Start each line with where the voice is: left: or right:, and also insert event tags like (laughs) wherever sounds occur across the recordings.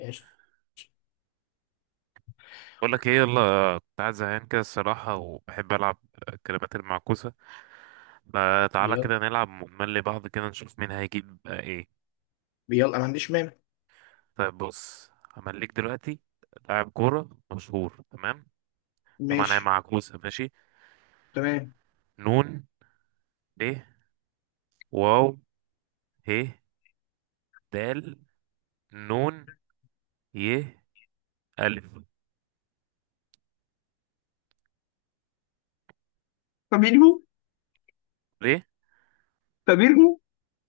left: قشطة.
right: بقول لك ايه، يلا. كنت قاعد زهقان كده الصراحة، وبحب ألعب الكلمات المعكوسة. فتعالى
left: يلا.
right: كده نلعب ونملي بعض كده نشوف مين هيجيب. ايه.
left: يلا، ما عنديش مانع.
right: طيب بص، همليك دلوقتي لاعب كورة مشهور. تمام، طبعا هي
left: ماشي.
right: معكوسة. ماشي.
left: تمام.
right: نون، ب، واو، ه، دال، نون، ي، ألف.
left: فابينهو.
right: ليه؟
left: فابينهو.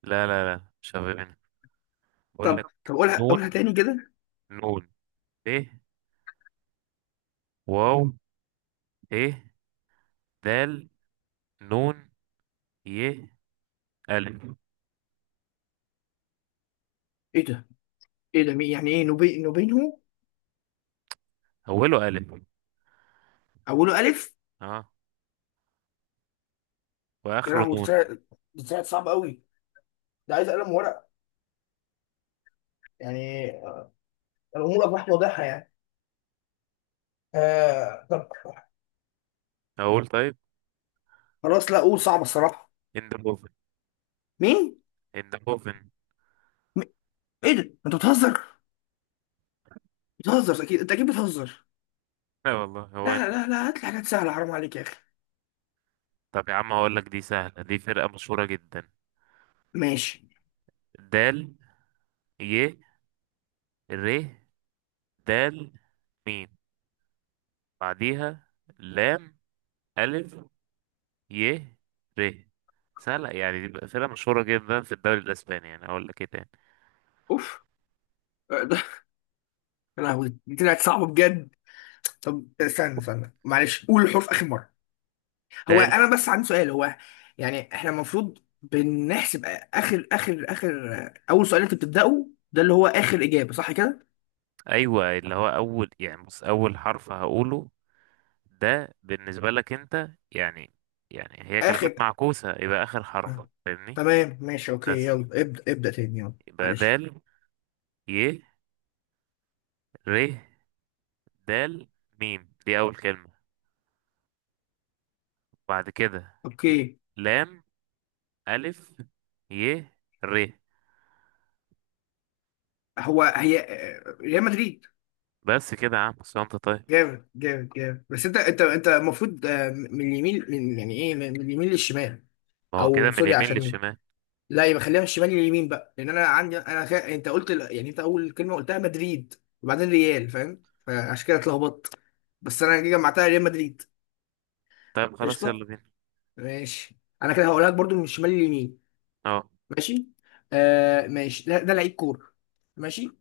right: لا لا لا، مش هفهمني. بقول
left: طب
right: لك.
left: طب قولها
right: نون
left: تاني كده.
right: نون ب، واو، ه، دال، نون، ي، ألف.
left: ايه ده؟ ايه ده؟ مين؟ يعني ايه نوبي نوبينهو؟
right: أوله ألف.
left: اوله الف.
right: اه.
left: يا
right: واخره
left: لهوي، ده
right: نون.
left: طلع ده طلع صعب قوي. ده عايز قلم ورق يعني. الامور اصبحت واضحه يعني. طب.
right: اقول طيب.
left: خلاص، لا قول. صعب الصراحه.
right: اندهوفن.
left: مين؟
right: اندهوفن.
left: م- ايه ده؟ انت بتهزر؟ بتهزر اكيد، انت اكيد بتهزر.
right: لا والله، هو اند.
left: لا لا لا، هات لي حاجات سهله، حرام عليك يا اخي.
right: طب يا عم، هقول لك دي سهله، دي فرقه مشهوره جدا.
left: ماشي.
right: دال، ي، ر، دال، ميم. بعديها لام، الف، ي، ر. سهله يعني، دي بقى فرقه مشهوره جدا في الدوري الاسباني. يعني اقول لك ايه تاني؟
left: اوف. ده. يا لهوي، دي طلعت صعبه بجد. طب استنى معلش، قول الحروف اخر مره. هو
right: دال.
left: انا بس عندي سؤال. هو يعني احنا المفروض بنحسب اخر اخر اخر اول سؤال انت بتبداه، ده اللي هو اخر اجابه، صح كده؟
right: ايوه، اللي هو اول، يعني بص اول حرف هقوله ده بالنسبه لك انت يعني. يعني هي كلمات
left: اخر.
right: معكوسه، يبقى اخر حرف،
left: آه.
right: فاهمني؟
left: تمام ماشي اوكي
right: بس.
left: يلا. ابدا تاني، يلا.
right: يبقى
left: معلش.
right: دال، ي، ر، دال، ميم دي أول كلمة. بعد كده
left: اوكي.
right: لام، ألف، ي، ر.
left: هو هي آه، ريال مدريد.
right: بس كده يا عم، بس انت طيب.
left: جامد جامد جامد. بس انت المفروض، من اليمين. من يعني ايه من من اليمين للشمال.
right: ما هو كده
left: او
right: من
left: سوري،
right: اليمين
left: عشان
right: للشمال.
left: لا، يبقى خليها في الشمال، اليمين بقى. لان انا عندي انت قلت يعني انت اول كلمه قلتها مدريد، وبعدين ريال، فاهم؟ فعشان كده اتلخبطت، بس انا جي جمعتها ريال مدريد.
right: طيب خلاص، يلا
left: قشطه.
right: بينا.
left: ماشي. انا كده هقولها لك برضو من الشمال اليمين.
right: اه.
left: ماشي. ماشي، ده لعيب كوره. ماشي.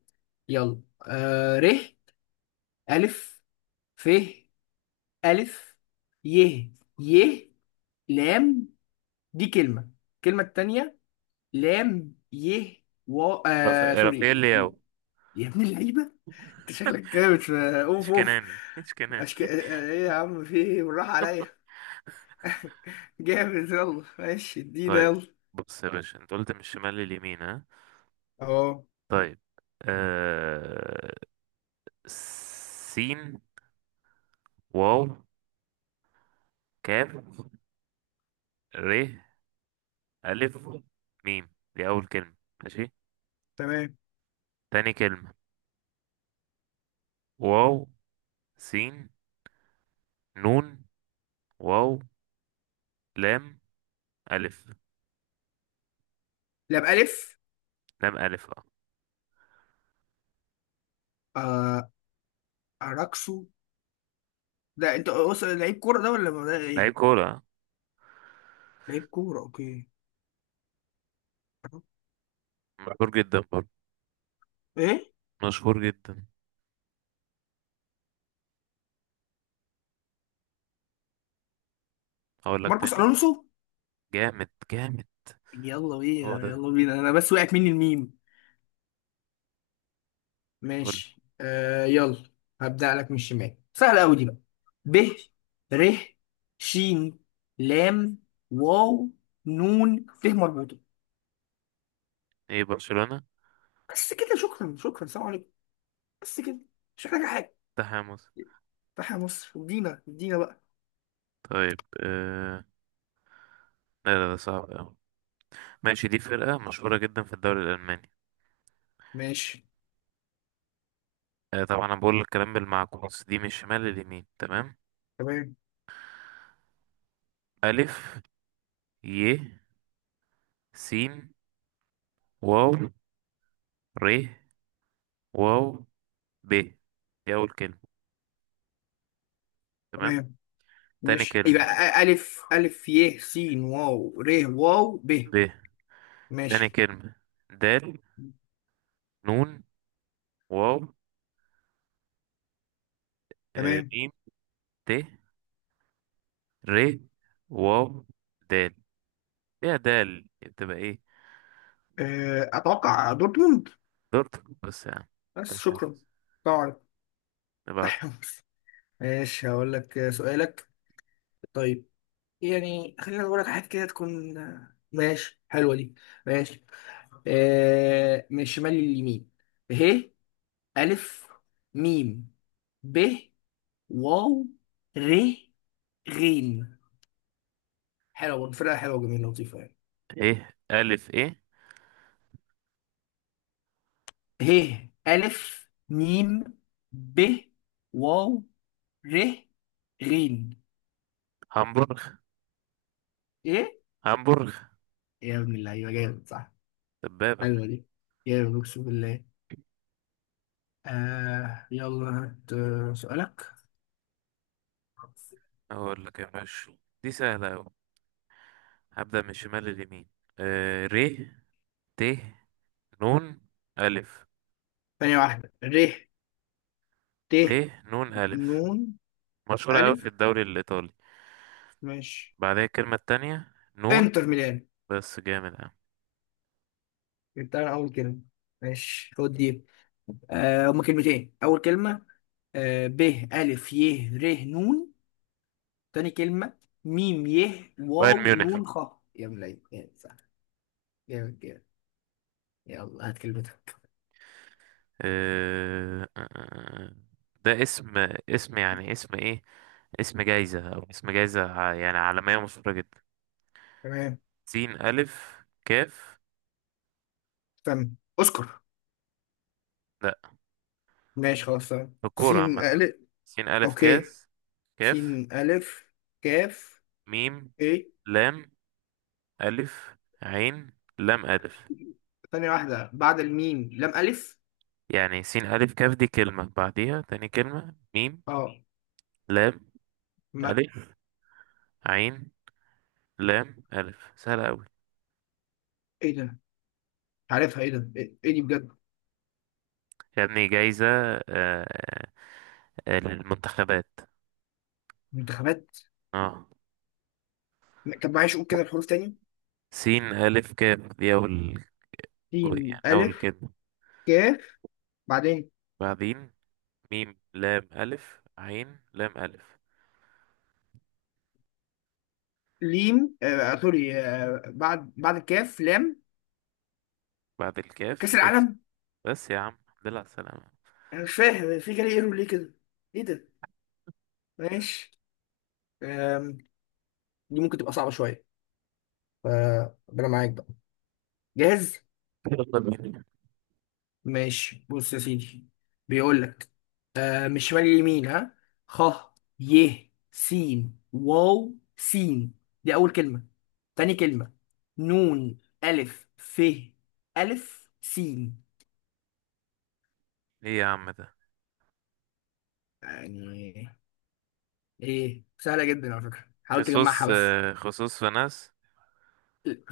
left: يلا. ر، الف، ف، الف، ي، ي، لام. دي كلمه. الكلمه التانيه: لام، ي، و.
right: رافائيل
left: سوري.
right: لياو.
left: يا ابن اللعيبه، انت شكلك كده مش. اوف اوف.
right: اشكناني، اشكناني.
left: أشك... آه، ايه يا عم، في ايه؟ بالراحة عليا. (laughs) جامد، يلا ماشي ادينا
right: طيب
left: يلا.
right: بص يا باشا، انت قلت من الشمال لليمين، ها؟
left: اهو.
right: طيب. آه... سين، واو، كاف، ر، ألف، ميم دي أول كلمة. ماشي.
left: تمام.
right: تاني كلمة: واو، سين، نون، واو، لام، ألف،
left: لا، بألف.
right: لام، ألف. اه.
left: آه... أراكسو. ده انت لعيب كورة ده ولا ده
right: لعيب
left: ايه؟
right: كورة. آه.
left: لعيب كورة اوكي.
right: مشهور جدا برضه،
left: ايه؟
right: مشهور جدا. هقول لك
left: ماركوس
right: تاني.
left: ألونسو.
right: جامد جامد.
left: يلا
right: هو
left: بينا
right: ده.
left: يلا بينا، انا بس وقعت مني الميم.
right: قول.
left: ماشي، يلا. هبدأ لك من الشمال، سهلة أوي دي بقى. ب، ر، ش، لام، واو، نون، ت مربوطة.
right: ايه برشلونة.
left: بس كده، شكرا شكرا، سلام عليكم. بس كده، مش محتاجة حاجة.
right: تحامس.
left: فتح يا مصر، ادينا ادينا بقى.
right: طيب. لا لا، ده صعب أوي. ماشي، دي فرقة مشهورة جدا في الدوري الألماني.
left: ماشي.
right: طبعا أنا بقول الكلام بالمعكوس، دي من الشمال لليمين، تمام؟
left: تمام.
right: ألف، ي، س، واو، ر، واو، ب دي أول كلمة. تمام.
left: تمام
right: تاني
left: ماشي، يبقى
right: كلمة
left: ألف، ألف، ي، س، واو، ر، واو، ب.
right: ب تاني
left: ماشي.
right: كلمة: دال، نون، واو،
left: تمام.
right: ميم، ت، ر، واو، دال. ايه يا دال، بتبقى ايه؟
left: أتوقع دورتموند.
right: دورتك بس يا عم.
left: بس
right: تلحق.
left: شكرا، سلام عليكم،
right: نبعت.
left: تحيا مصر. ماشي، هقول لك سؤالك. طيب، يعني خلينا نقول لك حاجة كده تكون ماشي. حلوة دي. ماشي. من الشمال لليمين. ه، ألف، ميم، ب، واو، ر، غين. حلوة برضه، فرقة حلوة وجميلة لطيفة يعني.
right: ايه ألف ايه.
left: ه، ألف، ميم، ب، واو، ر، غين.
right: هامبورغ.
left: ايه؟
right: هامبورغ.
left: يا ابن اللعيبة، جامد صح.
right: دبابة.
left: حلوة دي، جامد أقسم بالله. يلا، هات سؤالك.
right: أقول لك يا باشا، دي سهلة أوي. هبدأ من الشمال لليمين. ر، ت، نون، ألف.
left: ثانية واحدة، ر، ت،
right: ت، نون، ألف.
left: نون،
right: مشهورة أوي
left: ألف.
right: في الدوري الإيطالي.
left: ماشي.
right: بعدها الكلمة التانية نون.
left: انتر ميلان.
right: بس جامد أوي.
left: جبتها أنا أول كلمة. ماشي، خد دي. هما كلمتين. أول كلمة: ب، ألف، ي، ر، نون. تاني كلمة: ميم، ي،
right: بايرن
left: واو،
right: ميونخ.
left: نون، خ. يا ملاي يا، صح. جامد جامد. يلا هات كلمتك.
right: آه، آه، آه، آه. ده اسم. اسم يعني، اسم ايه. اسم جايزة، او اسم جايزة يعني عالمية مشهورة جدا.
left: تمام.
right: سين، ألف، كاف.
left: استنى. اذكر.
right: لا،
left: ماشي خلاص تمام.
right: في الكورة
left: سين،
right: عامة.
left: ألف.
right: سين، ألف،
left: أوكي.
right: كاف،
left: سين، ألف، كاف،
right: ميم،
left: ا.
right: لام، ألف، عين، لام، ألف.
left: ثانية واحدة، بعد الميم لام ألف؟
right: يعني سين، ألف، كاف دي كلمة، بعديها تاني كلمة ميم،
left: اه.
right: لام،
left: ما.
right: ألف، عين، لام، ألف. سهلة أوي.
left: ايه ده؟ مش عارفها. ايه ده؟ ايه، إيه دي بجد؟
right: يا ابني، جايزة. آه، للمنتخبات.
left: منتخبات؟
right: اه.
left: طب معلش، قول كده الحروف تاني.
right: سين، ألف، كاف دي أول جزء
left: سين،
right: يعني أول
left: ألف،
right: كلمة.
left: كاف. بعدين.
right: بعدين ميم، لام، ألف، عين، لام، ألف.
left: ليم، سوري. بعد الكاف لام.
right: بعد الكاف
left: كأس
right: اف.
left: العالم.
right: بس يا عم. دل على السلامة.
left: أنا مش فاهم، في جالي ايرور ليه كده؟ ايه ده؟ ماشي. آم، دي ممكن تبقى صعبة شوية، فربنا معاك بقى. جاهز؟
right: (laughs) يلا بينا.
left: ماشي، بص يا سيدي. بيقول لك من شمال ليمين ها. خ، ي، س، واو، س. دي أول كلمة. تاني كلمة: نون، ألف، ف، ألف، س.
right: إيه يا عم ده.
left: يعني إيه؟ سهلة جدا على فكرة، حاول تجمعها بس.
right: خصوص فناس.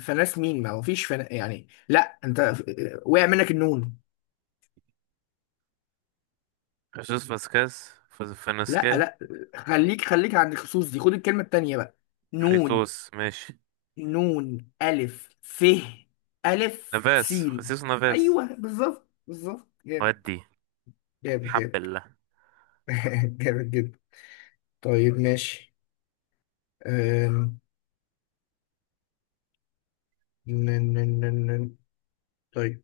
left: فناس مين؟ ما هو فيش فنا يعني. لا أنت وقع منك النون. لا
right: فنسكاس.
left: لا، خليك عند الخصوص دي، خد الكلمة التانية بقى. نون،
right: خيتوس ماشي.
left: نون، ألف، ف، ألف،
right: نفاس،
left: سين.
right: خصيص، نفاس.
left: أيوه، بالظبط بالظبط، جامد.
right: ودي
left: جامد
right: حب.
left: جامد. (laughs) جامد جدا. طيب ماشي. أم... ن- ن- ن- ن- طيب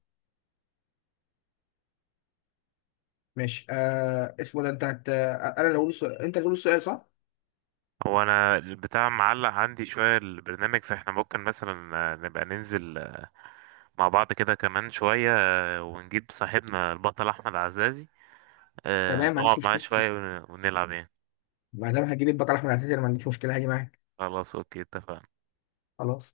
left: ماشي. اسمه ده أنت أنا اللي هقول السؤال، أنت اللي هتقول السؤال، صح؟
right: هو انا البتاع معلق عندي شوية البرنامج، فاحنا ممكن مثلا نبقى ننزل مع بعض كده كمان شوية، ونجيب صاحبنا البطل احمد عزازي،
left: تمام، ما
right: نقعد
left: عنديش
right: معاه
left: مشكلة.
right: شوية ونلعب يعني.
left: ما دام هجيب البقرة أحمد عزيز، أنا ما عنديش مشكلة، هاجي معاك.
right: خلاص، اوكي، اتفقنا.
left: خلاص.